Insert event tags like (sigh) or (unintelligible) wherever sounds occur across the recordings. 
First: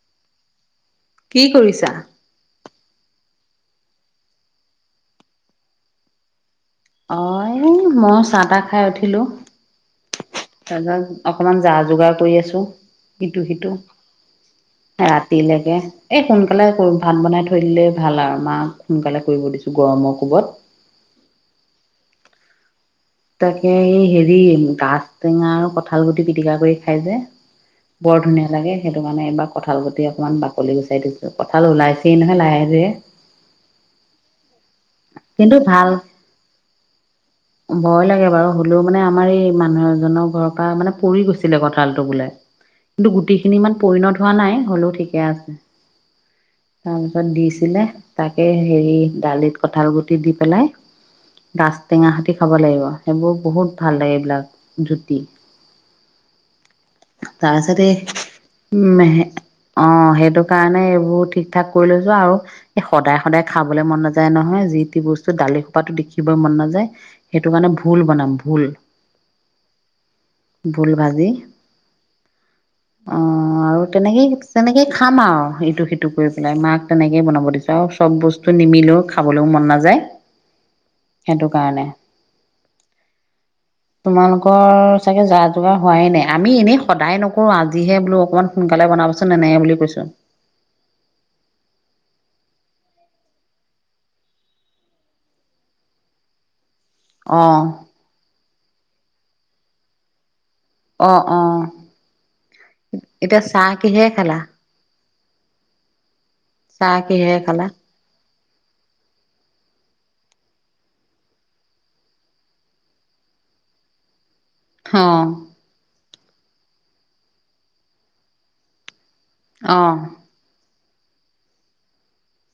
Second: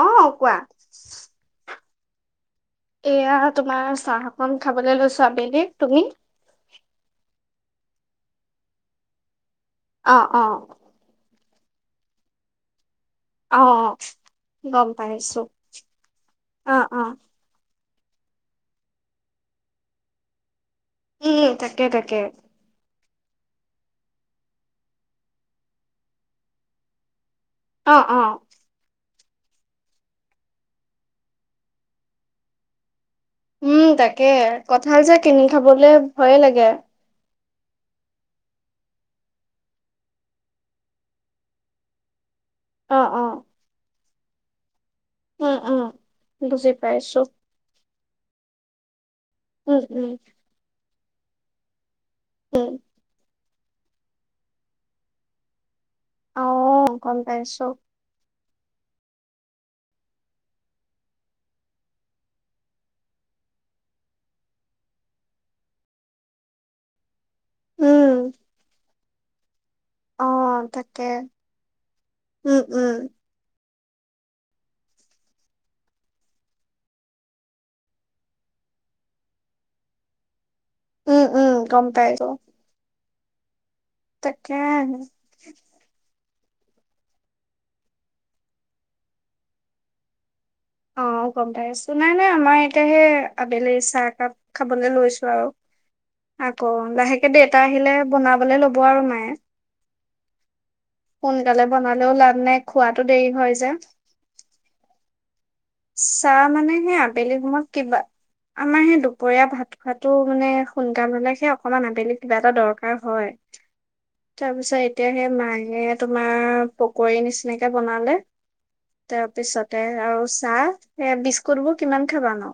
অ কোৱা কি কৰিছা? এয়া তোমাৰ চাহ অকন খাবলৈ লৈছো আবেলি৷ তুমি? অ এই মই চাহ তাহ খাই উঠিলো৷ অ অ অকমান যা যোগাৰ কৰি আছো ইটো অ', গম পাইছো, সিটো৷ৰাতিলৈকে৷এই সোনকালে অ', (unintelligible) অ', ভাত বনাই থৈ দিলে ভাল আৰু মাক সোনকালে কৰিব দিছো গৰমৰ কোবত উম থাকে থাকে তাকে এ-ই হেৰি গাছ টেঙা আৰু কঠাল গুটি পিটিকা কৰি খাই যে অ', বৰ অ', ধুনীয়া লাগে সেইটো৷ মানে এইবাৰ কঁঠাল গুটি অকমান বাকলি গুচাই দিছো৷কঁঠাল ওলাইছেই নহয় লাহে ধীৰে। উম তাকে, কঠাল যে কিনি কিন্তু ভাল খাবলে ভয়ে লাগে৷ ভয় লাগে বাৰু হ'লেও মানে আমাৰ এই মানুহ এজনৰ ঘৰৰ পৰা মানে পৰি গৈছিলে কঁঠালটো বোলে অ', গুটি অ', খিনি ইমান পৰিণত হোৱা নাই হলেও ঠিক ঠিকে উম, উম। বুজি আছে৷তাৰ পাইছো, পিছত দিছিলে তাকে হেৰি, দালিত উম, কঁঠাল উম, গুটি দি পেলাই, গাজ টেঙা সৈতে, খাব উম, লাগিব সেইবোৰ বহুত ভাল লাগে এইবিলাক জুতি, অ! গম পাইছোঁ। তাৰপিছতে উম অ সেইটো কাৰণে এইবোৰ ঠিক ঠাক কৰি লৈছো আৰু এই সদায় সদায় খাবলৈ মন নাযায় নহয়, যি তি বস্তু দালি খোপাতো দেখিবলৈ মন নাযায়। সেইটো মানে ভুল উম, বনাম ভুল। অ', ভোল তাকে, ভাজি উম, উম, অ! আৰু তেনেকে তেনেকে খাম আৰু ইটো সিটো কৰি পেলাই মাক তেনেকেই বনাব দিছো আৰু চব বস্তু নিমিলেও খাবলৈও মন নাযায়। উম, সেইটো উম, কাৰণে গম পাইছ। তাকে। তোমালোকৰ চাগে যা যোগাৰ হোৱাই নাই। আমি এনেই সদায় নকৰো, আজিহে বোলো অকমান সোনকালে বনাবচোন এনেকে বুলি কৈছোঁ। অ' গম পাই আছো। নাই নাই আমাৰ এতিয়াহে আবেলি চাহ একাপ খাবলে লৈছো আৰু। আকৌ লাহেকে দেতা অ' আহিলে বনাবলে ল'ব আৰু মাইয়ে। অ' অ' সোনকালে বনালেও লাভ নাই, খোৱাটো দেৰি এতিয়া হয় চাহ যে। কিহেৰে খালা চাহ মানে, চাহ সেই আবেলি কিহেৰে খালা সময়ত কিবা আমাৰ সেই দুপৰীয়া ভাত। খোৱাটো মানে সোনকাল হলে অকমান আবেলি কিবা এটা দৰকাৰ হয়। তাৰ পিছত এতিয়া সে অ' মায়ে তোমাৰ পকৰী নিচিনাকে বনালে। তাৰপিছতে অ' আৰু এয়া বিস্কুট বোৰ কিমান খাবা ন।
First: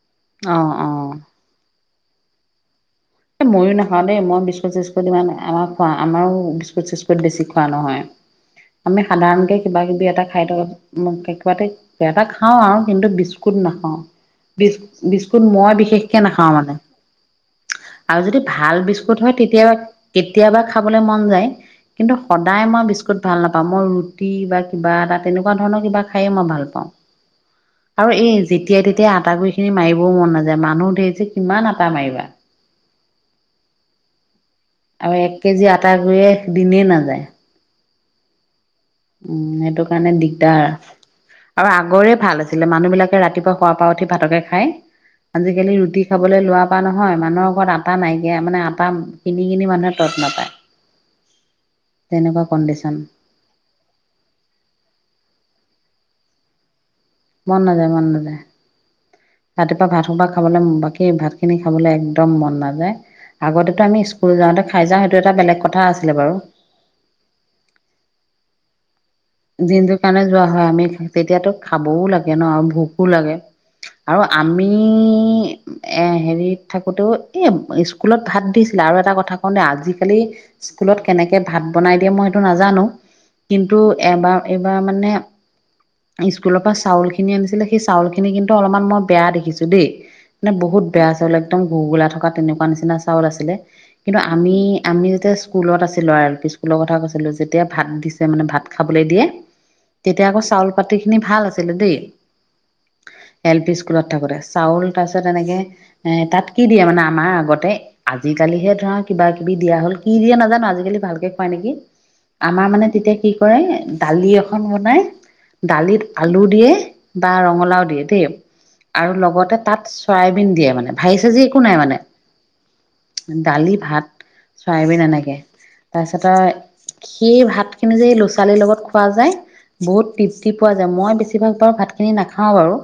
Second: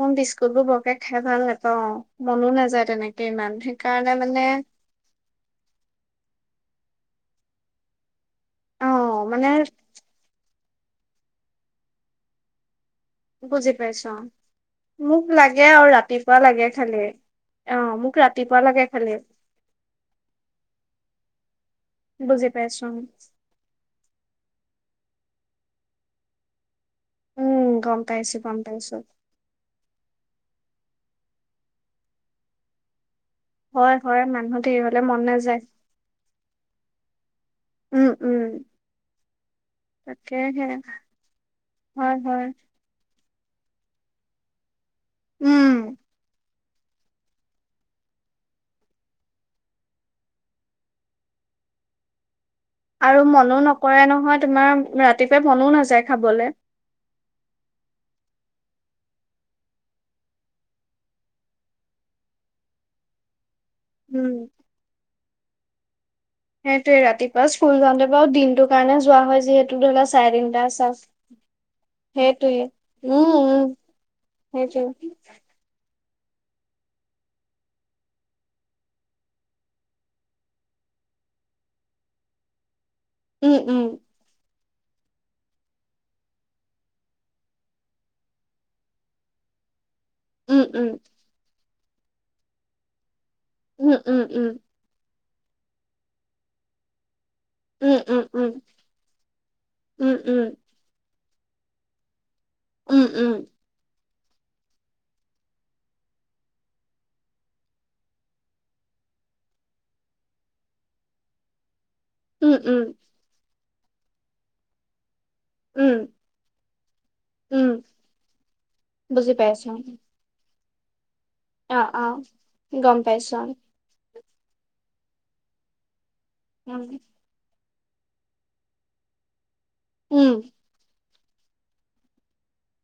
মোৰ বিস্কুটবোৰ অ' বৰকে অ' খাই ভাল নাপাও। মনো নাযায় তেনেক এ ময়ো নাখাও দেই, মই বিস্কুট-চিস্কুট ইমান আমাৰ খোৱা আমৰো বিস্কুট-চিস্কু স্কুট বেছি খোৱা নহয়। আমি অ', মানে সাধাৰণকে কিবা-কিবি এটা খাই থ মই কিবাতে বেটা খাওঁ আৰু। কিন্তু বিস্কুট বুজি নাখাও পাইছো অ', বিচ মোক বিস্কুট লাগে মই আৰু বিশেষকে ৰাতিপুৱা নাখাও লাগে মানে। খালি। অ', মোক আৰু যদি ৰাতিপুৱা ভাল লাগে খালি, বিস্কুট হয় তেতিয়াবা কেতিয়াবা খাবলৈ মন যায় কিন্তু বুজি সদায় পাইছো মই বিস্কুট ভাল নাপাওঁ মই ৰুটি বা কিবা এটা তেনেকুৱা ধৰণৰ কিবা খায়ে মই ভাল পাওঁ। উম, গম আৰু এই পাইছো গম যেতিয়াই পাইছো। তেতিয়া আটা গুৰিখিনি মাৰিবও মন নাযায়। যে মানুহ ধেৰ যে কিমান আটা মাৰিবা হয় হয় মানুহ ধেৰ হলে আৰু মন এক নাযায়, কেজি আটা গুৰিয়ে দিনেই নাযায় উম উম উম সেইটো কাৰণে দিগদাৰ তাকেহে আৰু আগৰে হয় ভাল হয়। আছিলে মানুহ বিলাকে ৰাতিপুৱা খ পৰা উঠি ভাতকে খায় উম, আজিকালি ৰুটি খাবলৈ লোৱা হয়-নহয় মানুহৰ ওৰত আটা নাইকিয়া মানে আটা কিনি কিনি মানুহে তত নাপায় তেনেকুৱা কণ্ডিচন আৰু মনো নকৰে নহয় তোমাৰ ৰাতিপুৱাই মনো না যাই খাবলৈ মন নাযায় মন না। ৰাতিপুৱা ভাত সোবা খাবলৈ বাকী ভাত খিনি খাবলৈ একদম মন নাযায় আগতে আমি স্কুল যাওঁতে খাই যওঁ সেইটো এটা বলেগ কথা কথা সেইটোৱে ৰাতিপুৱা স্কুল যাওঁতে বাও দিনটো (unintelligible) দিনটোৰ কাৰণে যোৱা হয় আমি তেতিয়াতো খাবও লাগে ন সেইটোৱে ভোকো উম লাগে উম আৰু আমি সেইটোৱে হেৰিত থাকোঁতেও এই স্কুলত ভাত দিছিলে আৰু এটা কথা কওঁ দে আজিকালি স্কুলত কেনেকৈ ভাত বনাই দিয়ে মই সেইটো নাজানো। উম কিন্তু উম এবাৰ এইবাৰ মানে স্কুলৰ পৰা চাউল খিনি আনিছিলে সেই চাউল খিনি কিন্তু অলপমান মই বেয়া দেখিছো দেই। মানে উম বহুত উম বেয়া চাউল একদম ভুগোলা থকা তেনেুৱা নিচিনা হৈছে আছিলে। উম উম উম স্কুলত আছিলো আৰু এল পি স্কুল কৈছিলো যে তেতিয়া ভাত উম দিছে মানে উম ভাত ভেতেই দিয়ে উম তেতিয়া আকৌ উম চাউল পাতি এনে ভাল আছিলো দেই। উম উম এল পি স্কুলত থাকোতে চাউল তাৰ পিছত এনেকে এ তাত কি দিয়ে মানে আমাৰ আগতে আজিকালিহে ধৰা কিবা কিবি দিয়া হল কি দিয়ে নাজানো আজিকালি ভালকে খুৱাই নেকি উম উম আমাৰ উম মানে তেতিয়া কি দালি এখন বনাই উম দালিত আলু দিয়ে বা উম ৰঙালাও দিয়ে দেই আৰু বুজি লগতে পাইছো তাত চয়াবিন দিয়ে মানে ভাই চাজি একো নাই অ মানে অ গম পাইছো দালি ভাত চায়াইবিন এনেকে তাৰ তোসত উম সি ভাত কি যে ডালিৰ লগত খোৱা যায় বহুত উম তৃপ্তি পোৱা যায় মই বেছি তিবাক বাৰু ভাত খিনি নাখাওঁ বাৰু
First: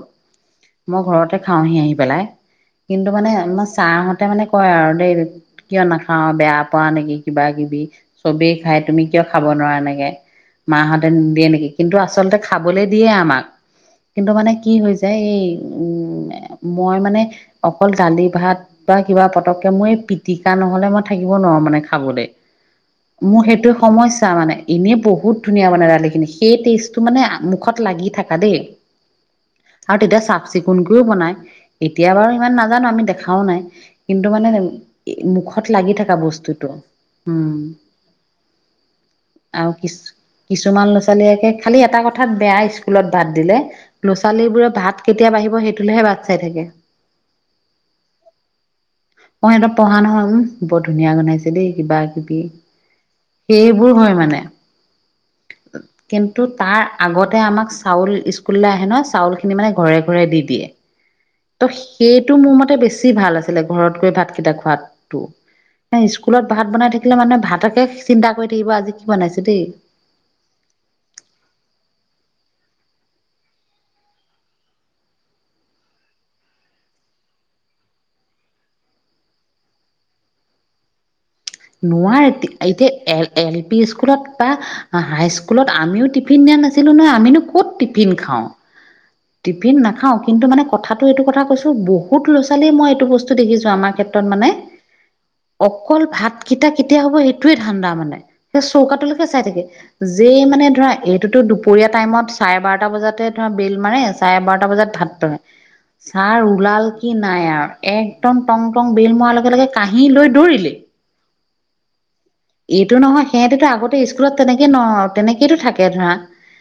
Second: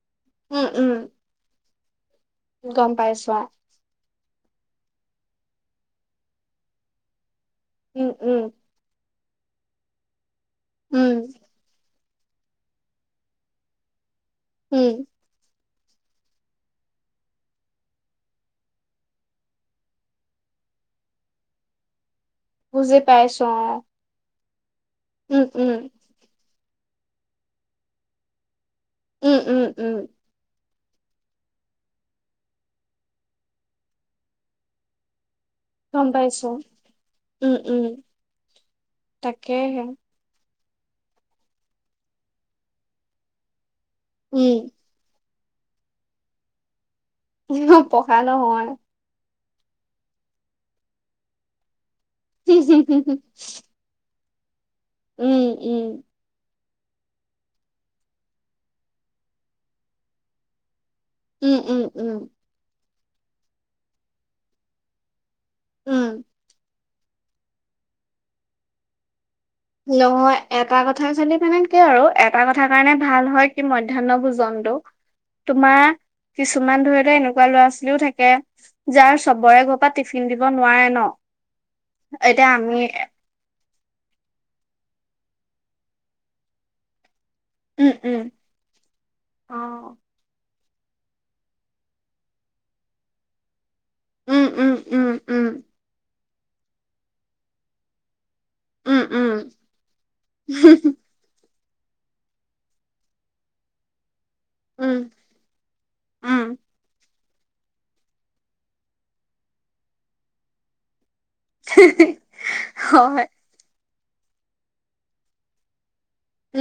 উম উম মই ঘৰতে খাওঁহি আহি পেলাই গম কিন্তু মানে পাইছো আমাৰ ছাৰ তাতে মানে কয় আৰু দেই কিয় নাখাওঁ বেয়া পোৱা নেকি কিবা কিবি উম উম চবেই খাই তুমি কিয় খাব নোৱাৰা এনেকে মাহঁতে উম নিদিয়ে নেকি কিন্তু আচলতে খাবলে দিয়ে আমাক কিন্তু মানে কি উম হৈ যায় এই উম মই মানে অকল ডালি ভাত বা কিবা পতককে মই এই পিটিকা নহলে মই থাকিব নোৱাৰো মানে খাবলে বুজি মোৰ পাইছো সেইটো অ সমস্যা মানে এনেই বহুত উম ধুনীয়া উম মানে ডালিখিনি সেই টেষ্ট তো মানে মুখত লাগি থাকা দে উম উম উম আৰু তেতিয়া চাফচ চিকুনকৈও বনাই এতিয়া বাৰু ইমান নাজানো আমি দেখাও নাই কিন্তু মানে মুখ লাগি গম থকা পাইছো বস্তুতটো উম আৰু তাকেহে কিছু কিছুমান ল'ৰা ছোৱালীয়েকে খালি এটা কথাত বেয়া স্কুলত ভাত দিলে ল'ৰা উম ছোৱালীবোৰে ভাত কেতিয়া বাঢ়িব সেইটোলৈহে বাট চাই থাকে পঢ়া নহয় মই ইহঁত পঢ়াৃ নহয় উম বৰ ধুনীয়া জনাইছে দে কিবা (unintelligible) সেইবোৰ হয় মানে উম উম কেন্তটোত তাৰ আগতে আমাক চাউল স্কুললৈ আহে নহয়, চাউল খিনি মানে ঘৰে ঘৰে দি দিয়ে। উম ত' উম উম সেইটো মোৰ মতে বেছ বেছি ভাল আছিলে, ঘৰত গৈ ভাত কেইটা খোৱাতো। উম স্কুলত ভাত বনাই থাক থাকে মানে ভাতকে চিন্তা কৰি থাকিব আজি কি বনাইছে। দেই। নহয়। এটা কথা চালি মানে কি আৰু এটা কথা কাৰণে ভাল হয় কি মধ্যাহ্ন ভোজনটো, তোমাৰ কিছুমান, ধৰিলে এনেকুৱা ল'ৰা ছোৱালীও থাকে যাৰ চবৰে ঘৰ পৰা টিফিন দিব নোৱাৰে ন। নোৱাৰতো এতিয়া এ এল বি স্কুলত বা হাই স্কুলত আমিও টিফিন দিয়া নাছিলো নহয়, আমিনো ক'ত উম টিফিন উম খাও, অ টিফিন নাখাওঁ কিন্তু মানে কথাাতটো এইটো কথা কৈছো বহুত ল'ৰা ছোৱালীৰয়ে মই এইটো বস্তু দেখিছো আমাক ক্ষেত্ৰত উম মানে, উম উম উম অকল ভাত কেতা কেতিয়া হ'ব সেইটোৱে ধান্দা মানে। সেই উম চৌকাটোলৈকে উম চাই থাকে, যেই মানে ধৰা এইটোতো দুপৰীয়া টাইমত চাৰে বাৰটা বজাতে ধৰা বেল মাৰে চাৰে বাৰটা বজাত উম ভাত পৰে, ছাৰ উম ওলাল কি নাই আৰু একদম টং টং বিল মাৰ লগে লগে কাহি লৈ দৌৰিলে। এইটো হয় নহয় সিহতেতো আগতে ত স্কুলত তেনেকে ন তেনেকো থাকে ধৰা।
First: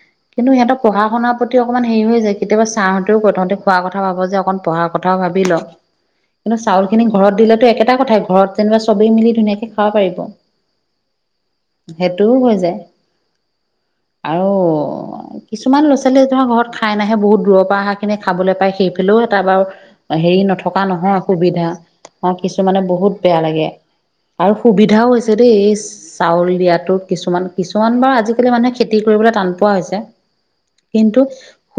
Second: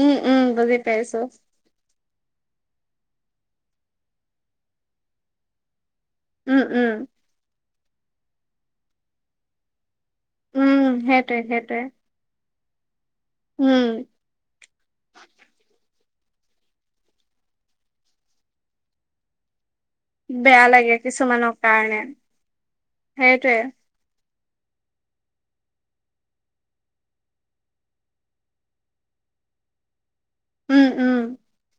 উম উম কিন্তু সিহঁত বুজি পঢ়া পাইছো শুনাৰ প্ৰতি অকমান হেৰি হৈ যায় কেতিয়াবা ছাহঁতেও তহঁতে খোৱা কথা ভাব যে অকন পঢ়াৰ কথাও ভাবি ল। কিন্তু উম উম চাউলখিনি ঘৰত দিলেতো একেট টা, কথাই ঘৰত যেনিবা চবেই মিলি ধুনীয়াকে খাব পাৰি উম, সেইটোৱে, সেইটোৱে। হৈ যায় উম আৰু কিছুমান ল লী, ধৰা ঘৰত খাই নাহে বহুত দূৰৰ পৰা অহাখিনি খাবলৈ পাই, সেইফালেও এটা বাৰু হেৰি বেয়া নথকা লাগে নহয়, কিছুমানৰ সুবিধা কাৰণে অ', কিছুমানে বহুত বেয়া সেইটোৱে লাগে। আৰু সুবিধাও হৈছে দেই এই চাউল দিয়াতো, কিছুমান, কিছুমান বাৰু আজিকালি মানুহে খেতি কৰিবলৈ টান পোৱা হৈছে। উম উম কিন্তু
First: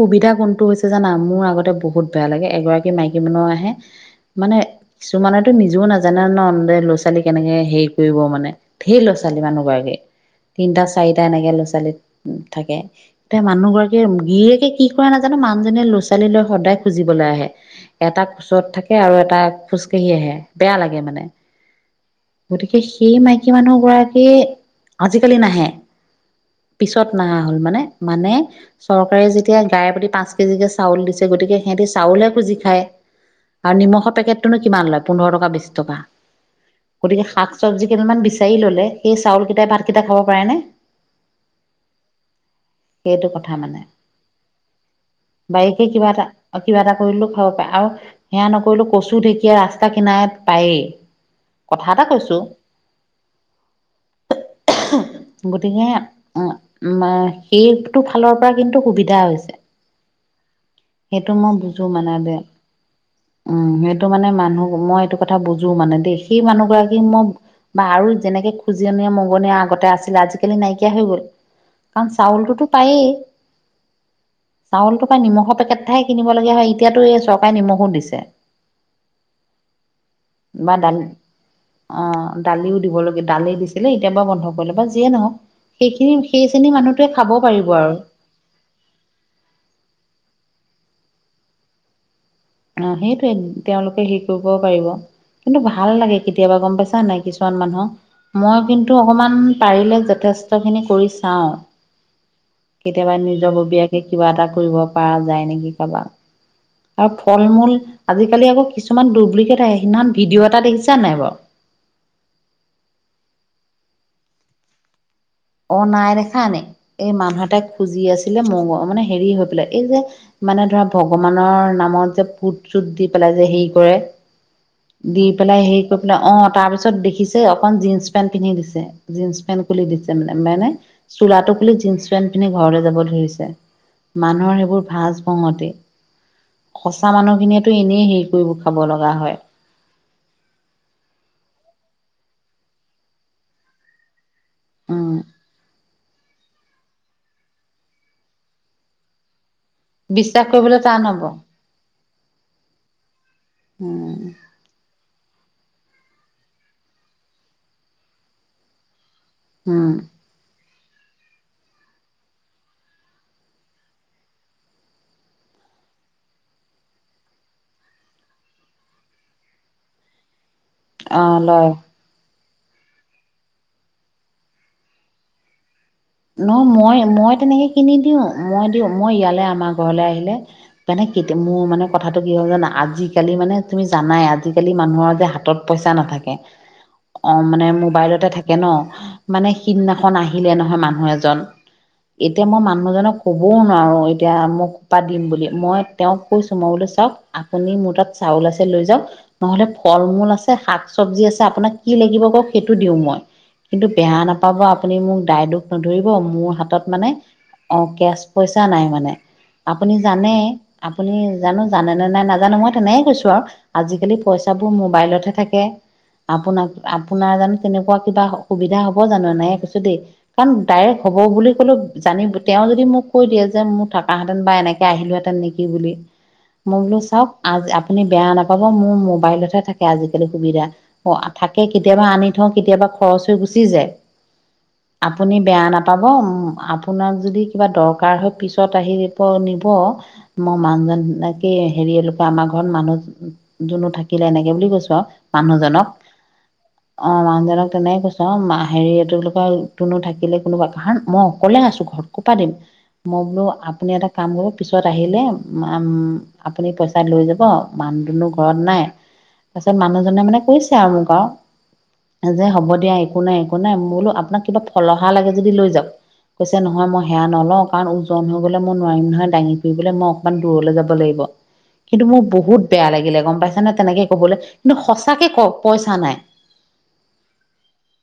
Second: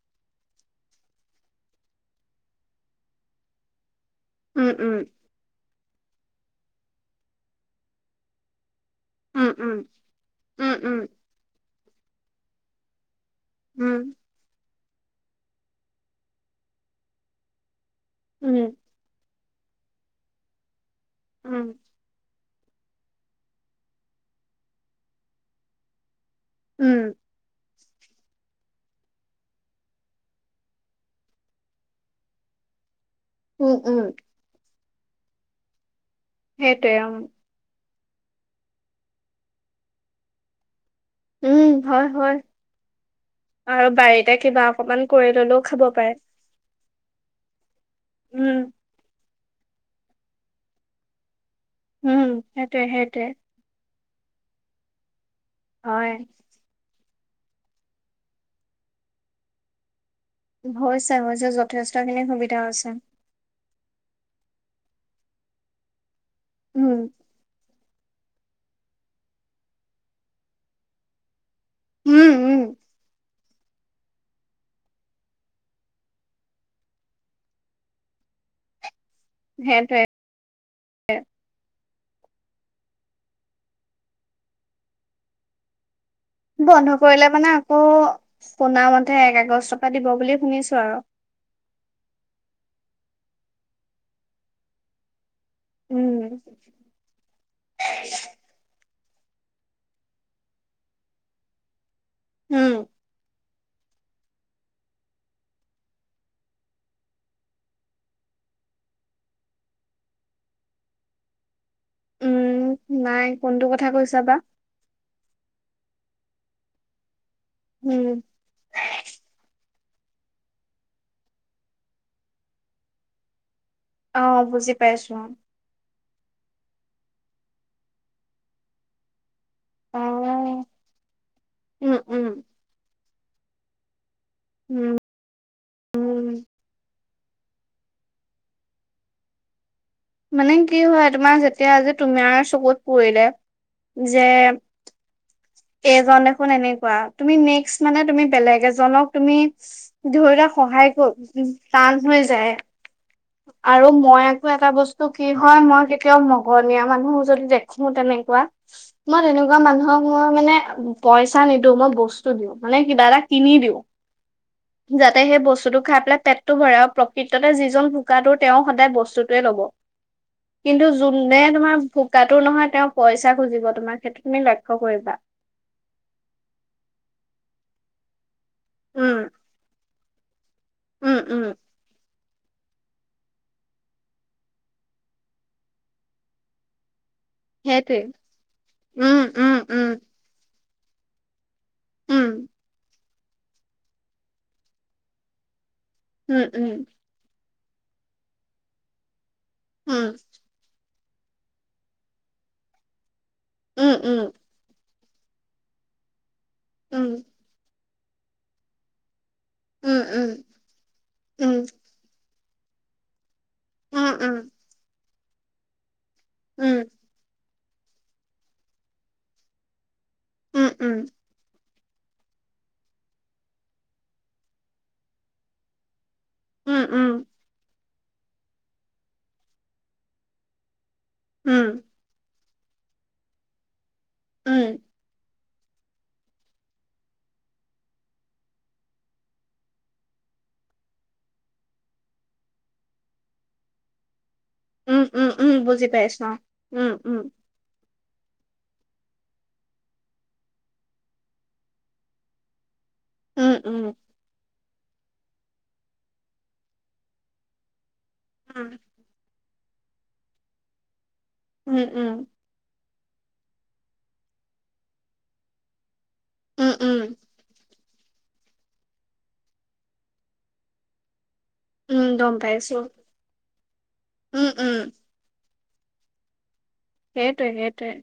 সুবিধা কোনটো হৈছে জানা, মোৰ আগতে বহুত বেয়া লাগে এগৰাকী মাইকী মানুহ আহে মানে উম উম কিছুমানেতো নিজ (unintelligible) নাজানে ন লৈ ছালি কেনেকে হেৰি কৰিব মানে। ঢেৰ ল' ছোৱালী উম উম মানুহগৰাকী উম তিনিটা উম চাৰিটা এনেকে ল'ৰা ছোৱালী। উ থাকে। এয়া মানুহ উম গৰাকীয়ে গিয়েকে কি, কৰে নাজানো মানুহজনীয়ে লুচুৱালি লৈ সদায় খুজিবলৈ আহে। এটা উম কোচত থাকে আৰু এটা খোজকাঢ়ি আহে বেয়া লাগে মানে। উম, গতিকে, সেই মাইকী মানুহগৰাকী আজিকালি নাহে। উম পিছত নাহা হ'ল মানে মানে চৰকাৰে যেতিয়া গায়ে প্ৰতি পাঁচ কেজিকে চাউল দিছে গতিকে সিহঁতি চাউলহে খুজি খায়। উম আৰু উম নিমখৰ পেকেটটোনো কিমান লয়? পোন্ধৰ টকা, বিশ টকা। সেইটোৱে উম গতিকে শাক সৱজি কেইটামান বিচাৰি ললে সেই চাউল কেইটাই ভাত কেইটা খাব পাৰেনে? উম, হয় হয়, সেইটো কথা মানে আৰু বাৰীতে কিবা অকমান কৰি ললেও বাৰীকে খাব কিবা পাৰে। এটা কিবা এটা কৰিলেও খাব পাৰে। আৰু, সেয়া উম নকৰিলো কচু ঢেঁকী ইয়া ৰাস্তা কিনাৰত পায়ে। উম, সেইটোৱে সেইটোৱে। (unintelligible) গতিকে হয় ম' মা সেইটো ফালৰ পৰা কিন্তু সুবিধা হৈছে। হৈছে, সেইটো হৈছে, মই বুজো মানে যথেষ্টখিনি দে সুবিধা হৈছে। উম সেইটো মানে মানুহ মই এইটো কথা বুজো মানে দেই। সেই মানুহ উম গৰাকীক ম বা, আৰু যেনেকে খুজনিয়, মগনীয়া আগতে আছিল আজিকালি নাইকিয়া হৈ গ'ল। কাৰণ উম উম চাউলটোতো পায়েই। চাউলটো পাই নিমখৰ পেকেট এটাহে কিনিব লগীয়া হয়, এতিয়াতো এই চৰকাৰে নিমখো দিছে। সেইটোয়ে। বা দালি অ', দালিও দিব ললে দালিও দিছিলে এতিয়াৰ পৰা বন্ধ কৰিলে বাৰু যিয়ে নহওঁক সেইখিনি সেইখিনি বন্ধ মানুহটোৱে কৰিলে খাব মানে পাৰিব আকৌ আৰু শুনা মতে একআগষ্ট ৰ পৰা দিব বুলি শুনিছ ছোঁ আৰু অ সেইটোৱেই তেওঁলোকে হেৰি কৰিবও পাৰিব। কিন্তু ভাল লাগে উম কেতিয়াবা গম পাইছা নাই কিছুমান মানুহক মই কিন্ তো অকমান পাৰিলে যথেষ্ট খিনি কৰি চাওঁ। উম কেতিয়াবা নিজৰব বিয়াকে কিবা এটা কৰিব পৰা যায় নেকি কাৰোবাক। আৰু ফল-মূল আজিকালি আকৌ কিছুমান ডুপ্লিকেট অহ, সিদিনাখন ভিডিঅ' এটা দেখিছা নে নাই বাৰু? উম, নাই কোনটো কথা কৈছা বা? অ', নাই দেখা নে এই মানুহ তাই খুজি উম আছিলে মগ মানে হেৰি হৈ পেলাই। এই যে মানে ধৰা ভগৱানৰ নামত যে ফুট চুত দি পেলাই যে হেৰি কৰে, অ বুজি পাইছো দি পেলাই হেৰি অ', তাৰ পিছত দেখিছে অকণ জীন্স পেণ্ট পিন্ধি দিছে, জীন্স পেন্ট অ যেন মেনে চোলা টো খুলি উম জিন্চ পেন্ট উম পিন্ধি ঘৰলৈ যাব ধৰি ছে। মানুহৰ সেইবোৰ উম ভাজ বঙতে উম সঁচা মানুহখিনিয়েটো এনেই হেৰি কৰিব খাব লগা হয়। মানে কি হয় তোমাৰ যেতিয়া যে তুমাৰ চকুত পৰিলে যে উম, জন দেখোন এনেকুৱা তুমি নেক্স মানে তুমি বেলেগ এ জক তুমি বিশ্বাস ধৰিত কৰিবলৈ সহায় টান হব কৰো টান হৈ যায়। আৰু উম মই আকৌ এটা বস্তু কি হয় মই কেতিয়াও মঘনীয়া মানুহ যদি দেখো তেনেকুৱা মই তেনেকুৱা উম মানুহক মই মানে পইচা নিদিওঁ মই বস্তু দিওঁ মানে কিবা এটা কিনি দিও যাতে সেই বস্তুটো খাই পেলাই পেটটো ভৰে আৰু প্ৰকৃততে যিজন কোকটো তেওঁ সদায় বস্তুটোৱে ল'ব। কিন্তু অ যোনে লয় তোমাৰ ভোকাত টো নহয় তেওঁ পইচা খুজিব তোমাৰ সেইটো তুমি লক্ষ্য কৰিবা। ন মই-মই তেনেকে কিনি দিওঁ। মই দিওঁ মই উম, ইয়ালৈ আমাৰ ঘৰলৈ আহিলে পেনে উম, কে উম, মোৰ মানে কথা কি হয়ল জানা আজিকালি মানে তুমি জানাই আজিকালি মানুহৰ যে হাতত পইচা নাথাকে। অ, মানে সেইটোৱে। মোবাইলতে থাকে ন উম, মানে উম, উম, সিদিনাখন আহিলে নহয়। ধেমান (unintelligible) মানুহ এজন। উম, এতিয়া মই মানুহজনক ক'বও নোৱাৰোঁ এতিয়া মোক সোপাত দিম বুলি মই তেওঁ উম, কৈছোঁ মই উম, বোলো চাওঁক। আপুনি মোৰ তাত চাউল আছে লৈ যাওঁক। নহ'লে উম, ফল-মূল আছে, শাক চব্জি আছে, আপোনাক কি লাগিব কওঁক সেইটো দিওঁ মই। কিন্তু উম, বেয়া উম, নাপাব পুনি মোক দায় দোষ নধৰিব মোৰ- হাতত উম, মানে, অ- কেচ পইচা নাই মানে। আপুনি উম, জানে, আপুনি উম, জানো, জানে নে নাই ন- নাজানো মই তেনোই কৈছো আৰু- উম, আজিকালি পইচাাবোৰ মোবাইলতহে- তাকে। উম, আপোনাক- আপোনাৰ জান- তেনেকুৱা কিবা সুবিধা হ'ব জানো? নাই কৈছো দেই। কাৰণ উম, ডাইৰেক্ট হ'ব বুলি ক'লেো- জানি, তেওঁ যদি মোক কৈ দিয়ে যে, মোৰ থকাহেতেন বা এনেকে আহিলোহেঁতেন নেকি বুলি। মই উম, উম, উম, উম, উম, বোলো উম, চাওক আজ-আপ- আপুনি বেয়া নাপাব মোৰ মোবাইলতহে থাকে আজিকালি সুবিধা। অ থাকে কেতিয়াবা আনি- ধৰ কেতিয়াবা খৰচ হৈ গুচি যায়। উম'' আপুনি বেয়া নাপাব, আপোনাক যদি কিবা দৰকাৰ হয়, পিছত আহিিব নিব, মোৰ মানুহজনকেই হেৰি এুৱা আমাৰ ঘৰত মানুহ জোনো থাকিলে নক- বুলি কৈছো উম, আৰু উম, উম, বুজি মানুহজনক, পাইছো অ'। উম, উম, অ' মানুহজনক তেনে কৈছো। ত' মাহ হেৰি এইটো ব কৰ- কোনো থাকিলে কোনোুৱা কাৰণ, মই অকলে আছো ঘৰত কৰ পৰা দিম- মই বোলো উম, উম, আপুনি এটা কাম কৰক- পিছত আহিলে আপুনি পইচা লৈ যাব। মানুহ দুনো ঘৰত উম, নাই। তাৰপিছত মানুহজনে মানে কৈছে আৰু মোক আৰু- উম, উম, যে হ'ব দিয়া- একো নাই, একো নাই মো আপোনাক কিবা- ফলহা লাগে যদি লৈ যাওঁক। কৈছে উম, নহয় উম, মই সেয়া নলওঁ। অকণ ওজন হৈ গ'লে মই নোৱাৰিম নহয় দাঙি ফুৰিবলৈ, মই অকণমান দূৰলৈ যাব লাগিব। কিন্তু উম, মোৰ গম বহুত পাইছো। বেয়া লাগিলে গম পাইছা নে, তেনেকে কবলে উম, উম, কিন্তু, সঁচাকে কওক। পইচা নাই। সেইটোৱে-সেইটোৱে।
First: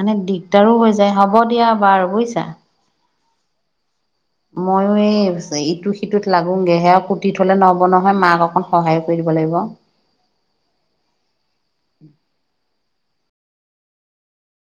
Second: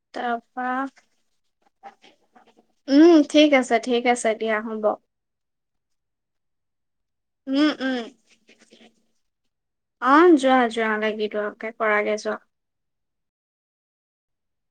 মানে তাৰপা, দিগদাৰো হৈ যায়, হ'ব দিয়া বাৰু বুইছা। উম, ঠিক আছে- ঠিক আছে দিয়া হ'ব। এ ইটো সিটোত (unintelligible) উম, নহ'ব উম, নহয় মাক অকণ সহায় কৰি দিব লাগিব। অ', যোৱা যোৱা লাগিব তাকে কৰাগে যোৱা।